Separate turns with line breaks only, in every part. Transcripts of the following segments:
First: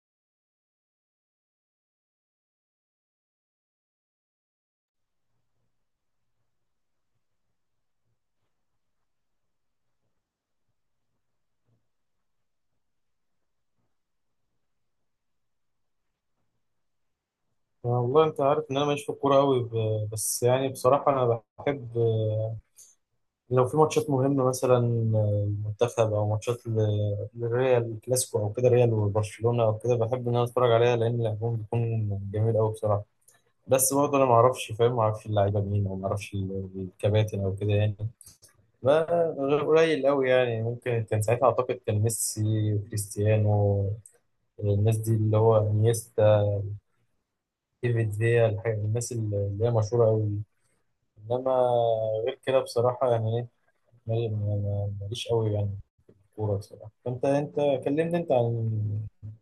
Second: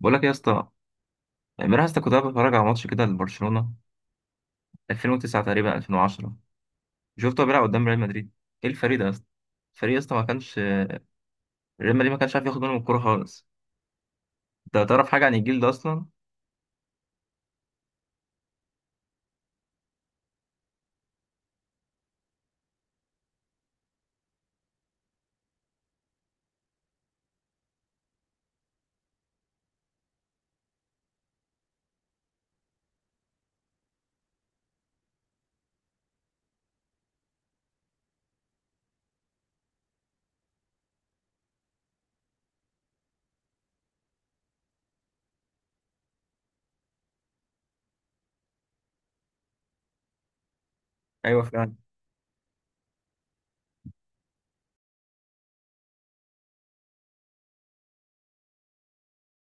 بقول لك يا اسطى. امبارح يا اسطى كنت قاعد بتفرج على ماتش كده لبرشلونه، 2009 تقريبا 2010. شفته بيلعب قدام ريال مدريد. ايه الفريق ده يا اسطى؟ الفريق يا اسطى ما كانش، ريال مدريد ما كانش عارف ياخد منهم الكوره خالص. انت تعرف حاجه عن الجيل ده اصلا؟
والله انت عارف ان انا ماليش في الكوره قوي، بس يعني بصراحه انا بحب. لو في ماتشات مهمه مثلا المنتخب او ماتشات الريال الكلاسيكو او كده ريال وبرشلونه او كده، بحب ان انا اتفرج عليها لان لعبهم بيكون جميل قوي بصراحه. بس برضه انا ما اعرفش، فاهم، ما اعرفش اللعيبه مين او ما اعرفش الكباتن او كده يعني. غير قليل قوي يعني، ممكن كان ساعتها اعتقد كان ميسي وكريستيانو، الناس دي، اللي هو انيستا، ديفيد فيا، الناس اللي هي مشهوره قوي.
ايوه
انما
فعلا.
غير كده بصراحه يعني ايه، ماليش قوي يعني في الكوره بصراحه. فانت، كلمني انت عن،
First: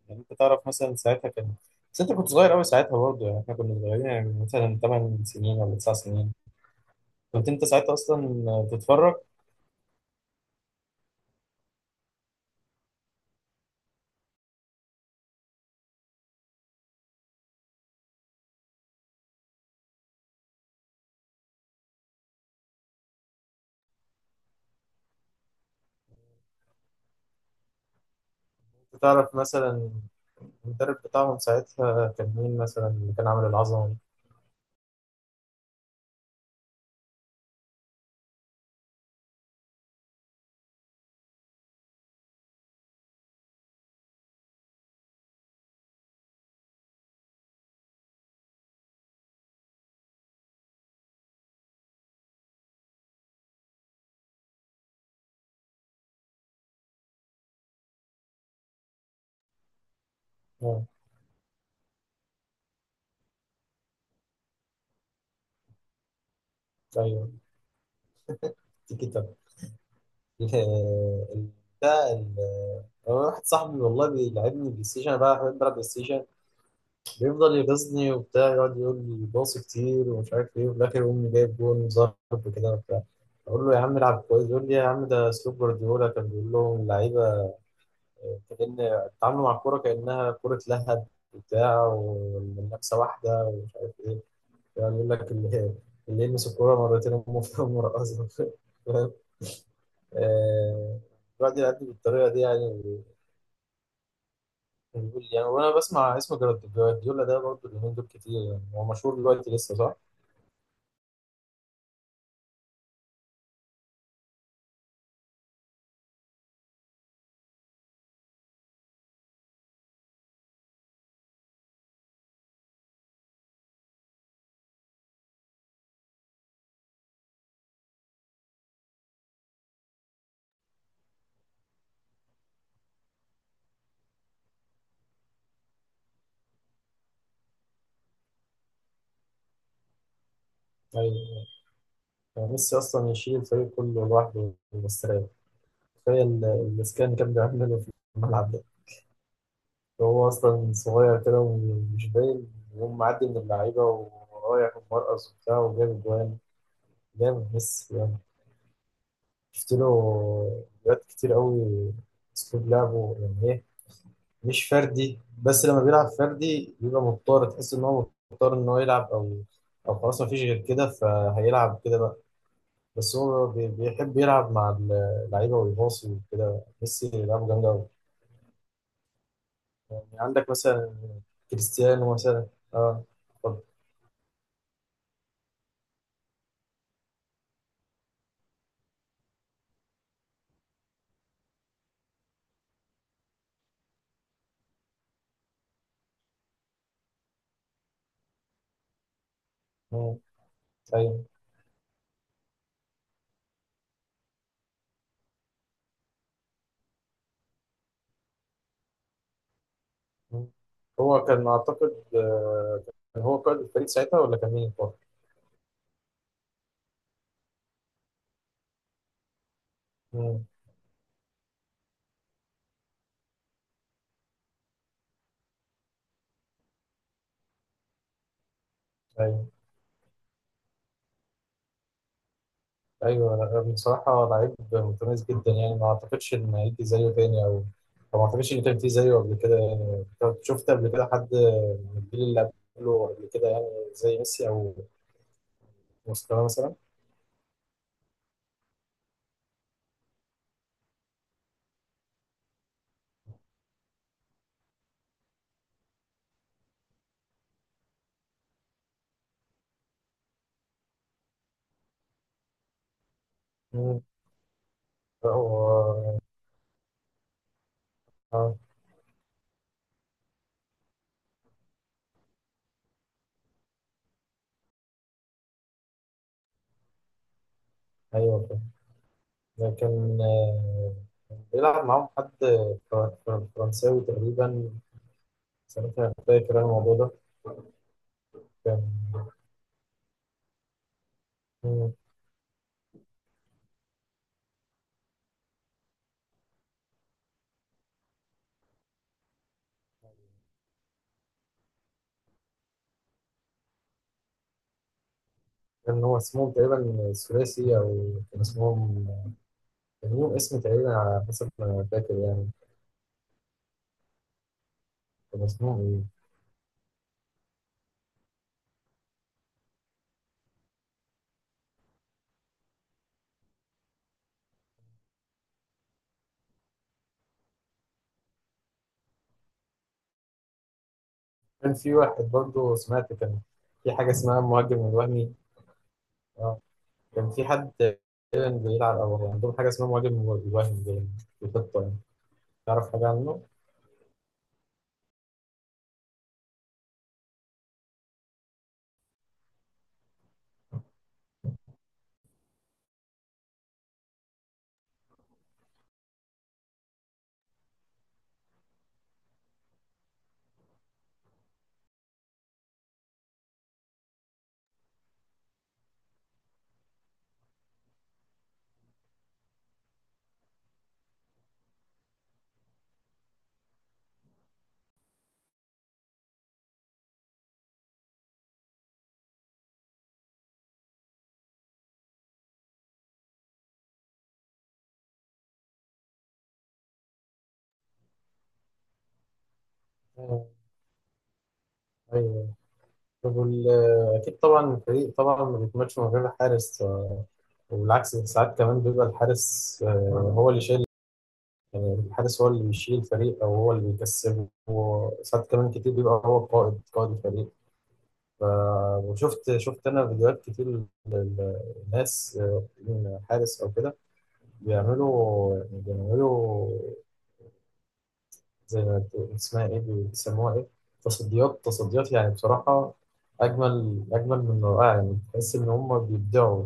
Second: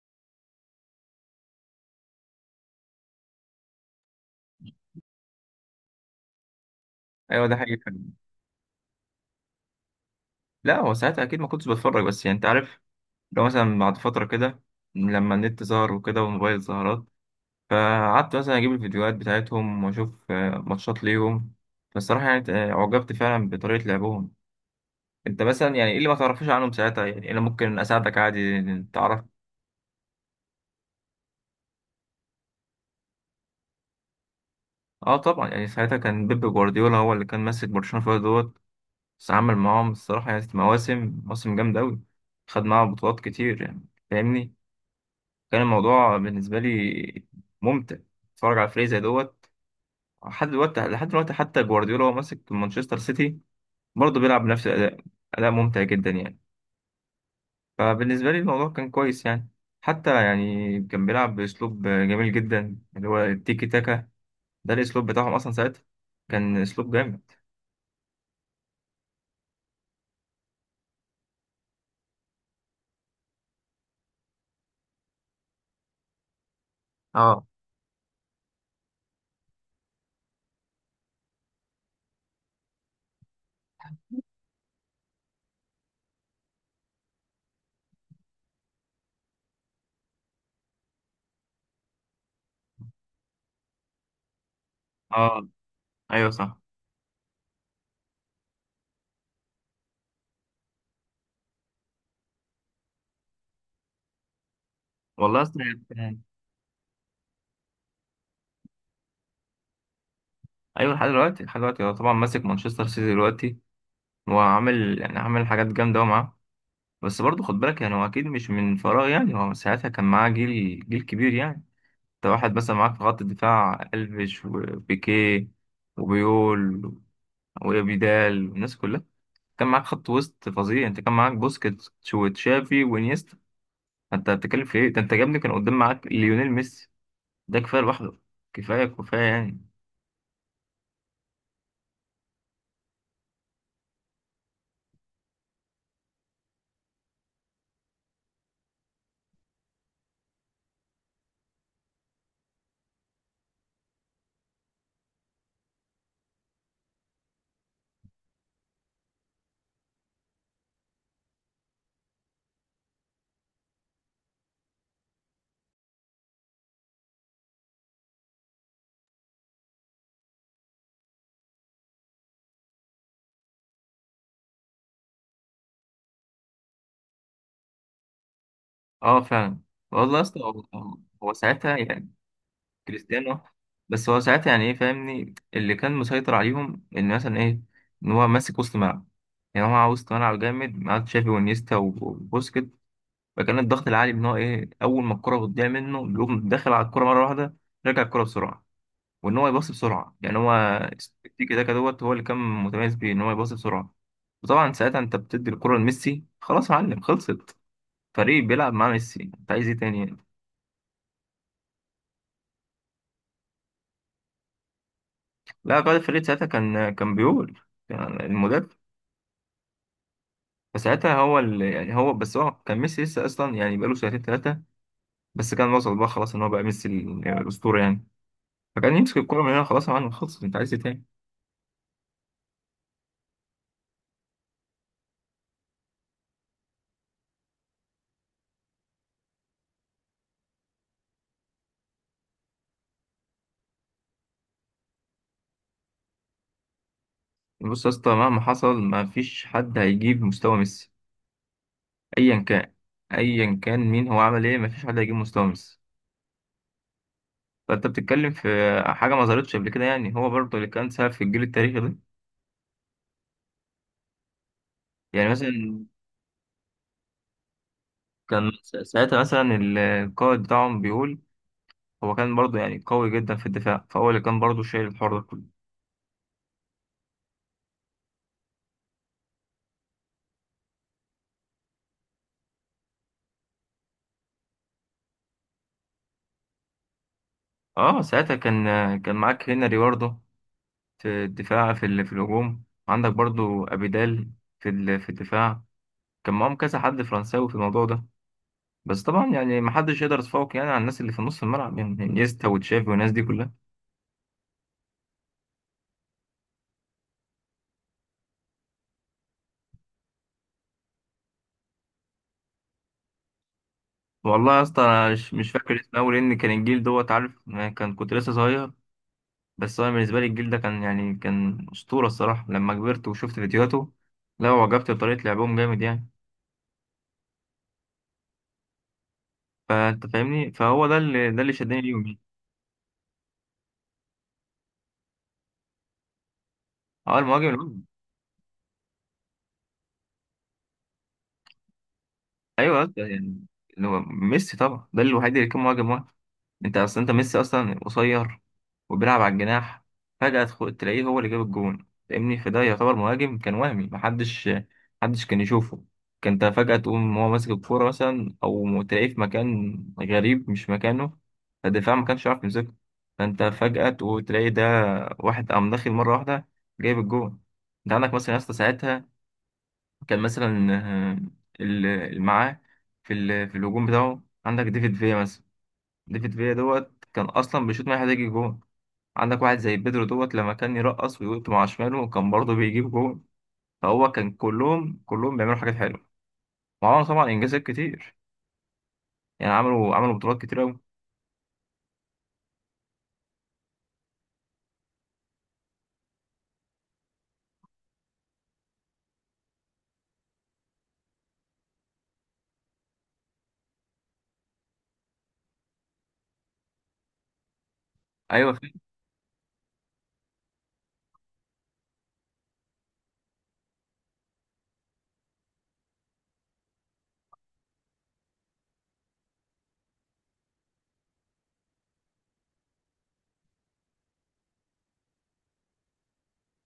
يعني انت تعرف مثلا ساعتها كان، بس انت كنت صغير قوي ساعتها برضه، يعني احنا كنا صغيرين يعني مثلا 8 سنين ولا 9 سنين؟
ايوه
كنت
ده
انت
حقيقي
ساعتها
فعلا.
اصلا تتفرج؟
لا، هو ساعتها اكيد ما كنتش بتفرج، بس يعني انت عارف، لو مثلا بعد فتره كده لما النت ظهر وكده والموبايل ظهرت، فقعدت مثلا اجيب الفيديوهات بتاعتهم واشوف ماتشات ليهم. فالصراحه يعني اعجبت فعلا بطريقه لعبهم. انت مثلا يعني ايه اللي ما تعرفوش عنهم ساعتها؟ يعني انا ممكن اساعدك عادي.
كنت
تعرف.
تعرف مثلا المدرب بتاعهم ساعتها كان مين مثلا اللي كان عامل العظمه دي؟
اه طبعا، يعني ساعتها كان بيب جوارديولا هو اللي كان ماسك برشلونة فيها دوت. بس عمل معاهم الصراحة يعني مواسم مواسم جامدة أوي. خد معاهم بطولات كتير يعني، فاهمني. كان الموضوع بالنسبة لي ممتع، اتفرج على فريق زي دوت. لحد دلوقتي لحد دلوقتي حتى جوارديولا هو ماسك مانشستر سيتي، برضه بيلعب بنفس الأداء، أداء ممتع جدا يعني. فبالنسبة لي الموضوع كان كويس يعني. حتى يعني
اه،
كان بيلعب بأسلوب جميل جدا، اللي هو التيكي تاكا. ده الأسلوب بتاعهم أصلا ساعتها. كان أسلوب جامد.
ايوه، تيكي تاكا. ال- ال- ده ال- هو واحد صاحبي والله بيلعبني بلاي ستيشن، انا بقى بحب العب بلاي ستيشن.
اه.
بيفضل يغيظني وبتاع، يقعد يقول لي باص كتير ومش عارف ايه، وفي الاخر يقوم جايب جون وظهر وكده وبتاع. اقول له يا عم العب كويس، يقول لي يا عم ده اسلوب جوارديولا كان بيقول لهم اللعيبه كان تعاملوا مع الكوره كانها كوره لهب وبتاع، والمنافسه واحده ومش عارف ايه. يعني يقول لك
اه.
اللي اللي
ايوه
يلمس
صح.
الكوره مرتين امه في مرقصه. فاهم؟ آه، الواحد يعدي بالطريقه دي يعني. بيقول
والله
يعني.
اصلا
وانا بسمع
يعني-
اسم جوارديولا ده برضه اليومين دول كتير، يعني هو مشهور دلوقتي لسه صح؟
ايوه، لحد دلوقتي لحد دلوقتي هو طبعا ماسك مانشستر سيتي دلوقتي. وعامل يعني عامل حاجات جامده أوي معاه. بس برضه خد بالك، يعني هو اكيد مش من فراغ، يعني هو ساعتها كان معاه جيل كبير يعني. انت واحد مثلا معاك في خط الدفاع الفيش وبيكيه وبيول وابيدال والناس كلها. كان معاك خط وسط فظيع، انت كان معاك بوسكيتس وتشافي وانيستا. انت بتتكلم في ايه؟ ده انت جابني، كان قدام معاك ليونيل ميسي. ده كفايه لوحده. كفايه كفايه يعني.
أيوة. يعني ميسي أصلا يشيل الفريق كله لوحده مستريح. تخيل الإسكان اللي كان بيعمله في الملعب ده، هو أصلا صغير كده ومش باين، وهو معدي من اللعيبة ورايح ومرقص وبتاع وجاب جوان. جامد ميسي يعني. شفت له فيديوهات كتير قوي. أسلوب لعبه يعني إيه، مش فردي، بس لما بيلعب فردي بيبقى مضطر، تحس إن هو مضطر إن هو يلعب، أو أو خلاص مفيش غير كده فهيلعب كده بقى. بس هو بيحب يلعب مع اللعيبه ويباصي وكده. ميسي لعبه جامد قوي
اه فعلا.
يعني.
والله اصلا
عندك
هو
مثلا
هو ساعتها يعني
كريستيانو مثلا. اه،
كريستيانو.
اتفضل.
بس هو ساعتها يعني ايه فاهمني؟ اللي كان مسيطر عليهم ان مثلا ايه، ان هو ماسك وسط ملعب. يعني هو معاه وسط ملعب جامد، معاه تشافي وانيستا وبوسكيت. فكان الضغط العالي، ان هو ايه، اول ما الكره بتضيع منه بيقوم داخل على الكره مره واحده. رجع الكره بسرعه، وان هو يباصي بسرعه
مم.
يعني. هو
ايوه.
التيكي تاكا دوت هو اللي كان متميز بيه، ان هو يباصي بسرعه. وطبعا ساعتها انت بتدي الكره لميسي، خلاص يا معلم خلصت. فريق بيلعب مع ميسي، انت عايز ايه تاني يعني؟
مم. هو كان اعتقد كان هو قائد الفريق ساعتها ولا كان مين برضه؟
لا، قائد الفريق ساعتها كان بيقول يعني المدرب.
مم.
فساعتها هو اللي يعني، هو بس، هو كان ميسي لسه اصلا يعني بقاله سنتين ثلاثه. بس كان وصل بقى خلاص ان هو بقى ميسي الاسطوره يعني. فكان يمسك الكره
ايوه،
من هنا، خلاص يا معلم خلصت، انت عايز ايه تاني؟
ايوه. لا، بصراحه لعيب متميز جدا يعني، ما اعتقدش ان هيجي زيه تاني، او أو ما اعتقدش ان كان في زيه قبل كده يعني. طب شفت قبل كده حد من الجيل اللي قبله، قبل كده يعني، زي ميسي او مستواه مثلا؟
بص يا اسطى، مهما حصل ما فيش حد هيجيب مستوى ميسي. ايا كان، ايا كان مين، هو عمل ايه، مفيش حد هيجيب مستومس. فانت بتتكلم في حاجه ما ظهرتش قبل كده يعني. هو برضه اللي كان سبب في الجيل التاريخي ده. يعني مثلا
هو
كان
آه،
ساعتها مثلا القائد بتاعهم بيقول، هو كان برضه يعني قوي جدا في الدفاع، فهو اللي كان برضه شايل الحوار ده كله.
أيوه، فاهم. لكن بيلعب معاهم حد فرنساوي تقريبا ساعتها، فاكر أنا الموضوع ده.
اه ساعتها كان،
كان،
كان معاك هنري برضه في الدفاع،
مم.
في الهجوم عندك برضه ابيدال، في الدفاع كان معاهم كذا حد فرنساوي في الموضوع ده. بس طبعا يعني ما حدش يقدر يتفوق يعني على الناس اللي في نص الملعب، يعني انيستا وتشافي والناس دي كلها.
كان هو اسمهم تقريبا ثلاثي، أو كان اسمهم، كان ليهم اسم تقريبا على حسب ما فاكر يعني.
والله يا اسطى انا مش
كان
مش فاكر
اسمهم
اسمه قوي،
إيه؟
لان كان الجيل دوت عارف أنا، كان كنت لسه صغير. بس انا بالنسبه لي الجيل ده كان يعني كان اسطوره الصراحه لما كبرت وشفت فيديوهاته. لا، وعجبت بطريقه لعبهم جامد يعني. فانت فاهمني، فهو ده اللي
كان
شدني
في
ليهم يعني.
واحد برضه، سمعت كان في حاجة اسمها المهاجم الوهمي. آه.
اه
كان في حد
المهاجم،
تقريبا بيلعب، أو عندهم حاجة اسمها مهاجم الوهمي باين في الخطة يعني.
ايوه
تعرف
أصلاً
حاجة عنه؟
يعني اللي هو ميسي طبعا، ده الوحيد اللي كان مهاجم واحد. انت اصلا، انت ميسي اصلا قصير، وبيلعب على الجناح. فجأة تلاقيه هو اللي جاب الجون. فاهمني، فده يعتبر مهاجم كان وهمي، محدش كان يشوفه. كان انت فجأة تقوم هو ماسك الكورة مثلا، او تلاقيه في مكان غريب مش مكانه. فالدفاع ما كانش عارف يمسكه، فانت فجأة تقوم تلاقي ده واحد قام داخل مرة واحدة جايب الجون. انت عندك مثلا يا اسطى ساعتها كان مثلا آه، اللي معاه في الهجوم بتاعه عندك ديفيد فيا مثلا. ديفيد فيا دوت كان اصلا بيشوط ما يحتاج جون. عندك واحد زي بيدرو دوت، لما كان يرقص ويقط مع شماله كان برضه بيجيب جون. فهو كان كلهم بيعملوا حاجات حلوه، وعملوا طبعا انجازات كتير يعني، عملوا بطولات
آه.
كتير قوي.
أيوه. وال- أكيد طبعا الفريق طبعا ما بيكملش من غير الحارس. وبالعكس ساعات كمان بيبقى الحارس، هو اللي شايل. يعني الحارس هو اللي بيشيل الفريق أو هو اللي بيكسبه، وساعات كمان كتير بيبقى هو قائد قائد الفريق. ف-
ايوه فا-
وشفت، أنا فيديوهات كتير للناس، حارس أو كده، بيعملوا يعني بيعملوا زي ما اسمها إيه، بيسموها إيه، تصديات. تصديات يعني بصراحة أجمل، أجمل من رائع يعني، تحس إن هم بيبدعوا.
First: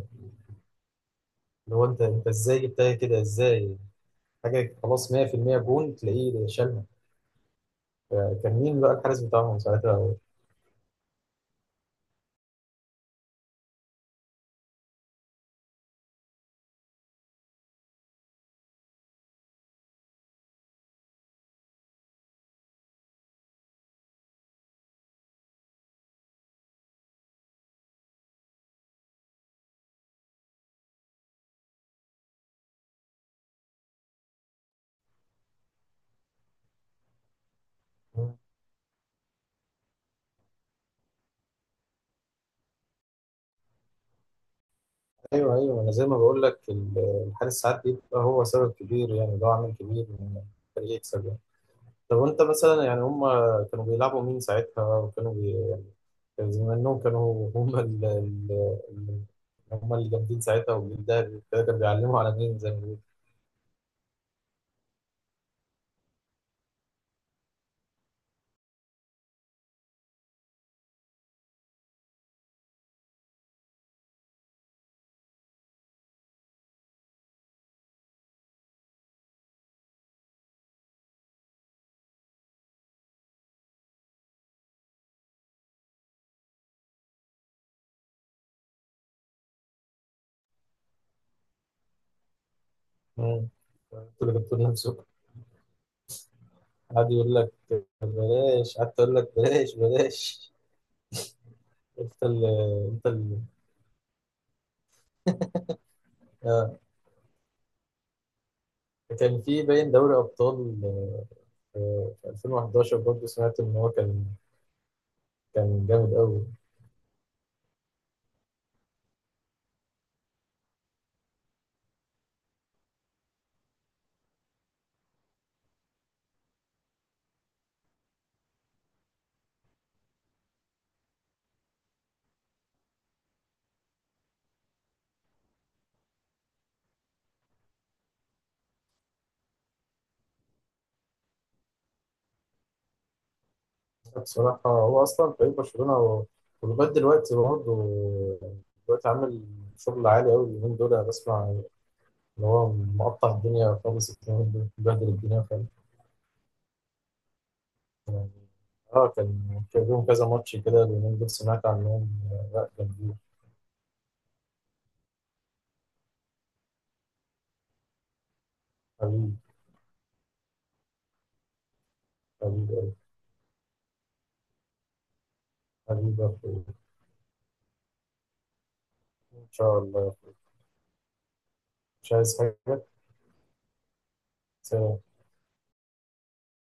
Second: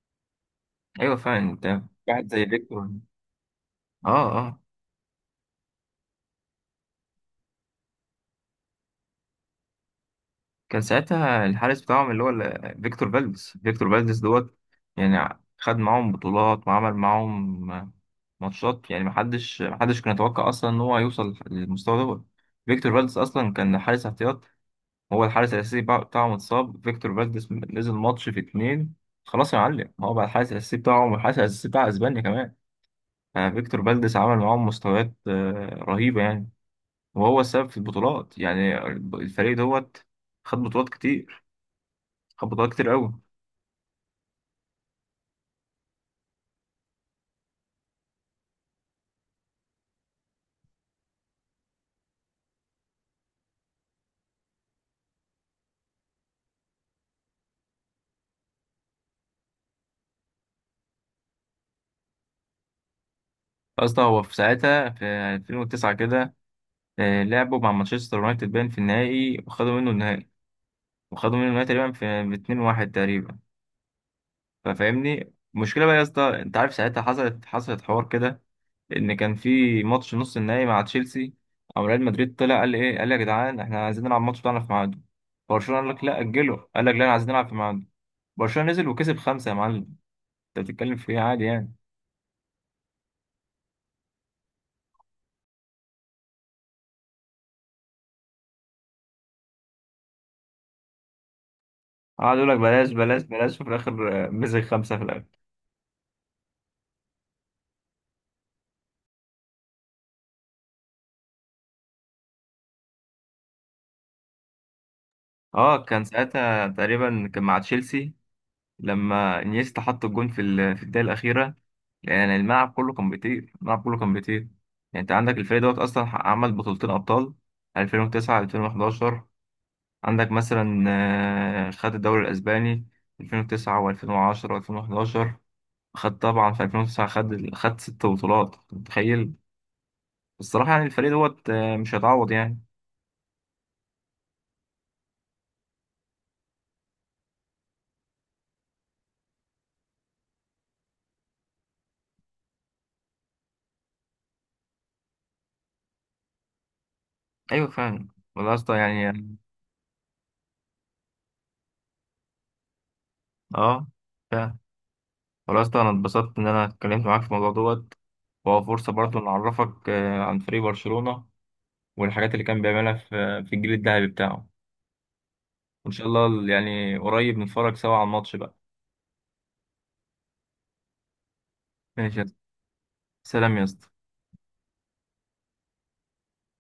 ايوه فعلا.
اللي
انت
هو انت،
واحد زي
ازاي
فيكتور.
جبتها كده ازاي.
اه. اه.
حاجه خلاص، 100% جون تلاقيه شالها. كان مين بقى الحارس بتاعهم ساعتها؟
كان ساعتها الحارس بتاعهم اللي هو فيكتور فالديز، فيكتور فالديز دوت. يعني خد معاهم بطولات وعمل معاهم ماتشات يعني، محدش كان يتوقع اصلا ان هو هيوصل للمستوى دوت. فيكتور فالديز اصلا كان حارس احتياط. هو الحارس الاساسي بتاعهم اتصاب، فيكتور فالديز نزل ماتش في اتنين. خلاص يا معلم، هو بقى الحارس الاساسي بتاعهم والحارس الاساسي بتاع اسبانيا كمان. فيكتور فالديز عمل معاهم مستويات رهيبة يعني. وهو السبب في البطولات يعني. الفريق دوت خد بطولات كتير، خبطات كتير قوي.
ايوه، ايوه، انا زي ما بقول لك، الحارس ساعات بيبقى هو سبب كبير يعني، اللي هو عامل كبير ان الفريق يكسب يعني. طب وانت مثلا يعني هم كانوا بيلعبوا مين ساعتها، وكانوا يعني كان زي ما انهم كانوا هم ال... هم اللي جامدين ساعتها، والجيل ده كانوا بيعلموا على مين زي ما بيقولوا؟
اصلا هو في ساعتها في 2009 كده، لعبوا مع مانشستر يونايتد باين في النهائي وخدوا منه النهائي. وخدوا منه النهائي تقريبا في ب 2-1 تقريبا. ففاهمني المشكله بقى يا اسطى، انت عارف ساعتها حصلت حوار كده. ان كان في ماتش نص النهائي مع تشيلسي، او ريال مدريد طلع قال ايه، قال يا جدعان احنا عايزين نلعب الماتش بتاعنا في ميعاده. برشلونه قال لك لا اجله، قال لك لا انا عايزين نلعب في ميعاده. برشلونه نزل وكسب خمسه يا معلم. انت بتتكلم في ايه عادي يعني.
مم. انتوا اللي جبتوا لنا. قعد يقول لك بلاش، قعدت اقول لك بلاش بلاش. انت
قعد
ال
يقول لك بلاش
انت
بلاش
ال
بلاش، وفي الاخر مسك خمسه في الاخر.
آه. كان في باين دوري ابطال في 2011، برضه سمعت ان هو كان
اه
كان
كان
جامد قوي.
ساعتها تقريبا كان مع تشيلسي، لما انيستا حط الجون في الدقيقه الاخيره. يعني الملعب كله كان بيطير، الملعب كله كان بيطير. يعني انت عندك الفريق دوت اصلا عمل بطولتين ابطال، 2009 2011. عندك مثلا خد الدوري الاسباني 2009 و2010 و2011. خد طبعا في 2009، خد 6 بطولات، أنت متخيل. الصراحه يعني الفريق دوت مش هيتعوض يعني.
بصراحه هو اصلا فريق برشلونه هو، ولغايه دلوقتي برضه دلوقتي عامل شغل عالي قوي اليومين دول. انا بسمع ان هو مقطع الدنيا خالص اليومين دول، بهدل الدنيا خالص
ايوه فعلا.
يعني.
والله يا اسطى
اه
يعني.
كان، كان لهم كذا ماتش كده اليومين دول سمعت عنهم. لا،
اه فعلا. خلاص، ده انا اتبسطت ان انا اتكلمت معاك في الموضوع دوت. وهو فرصة برضه
جامدين.
نعرفك عن فريق برشلونة. والحاجات اللي كان
حبيبي.
بيعملها في الجيل الذهبي بتاعه. وان شاء
حبيبي يا
الله
أخوي.
يعني قريب نتفرج سوا على الماتش بقى.
إن شاء الله يا أخوي. مش
ماشي يا-
عايز حاجة.
سلام يا اسطى.
سلام.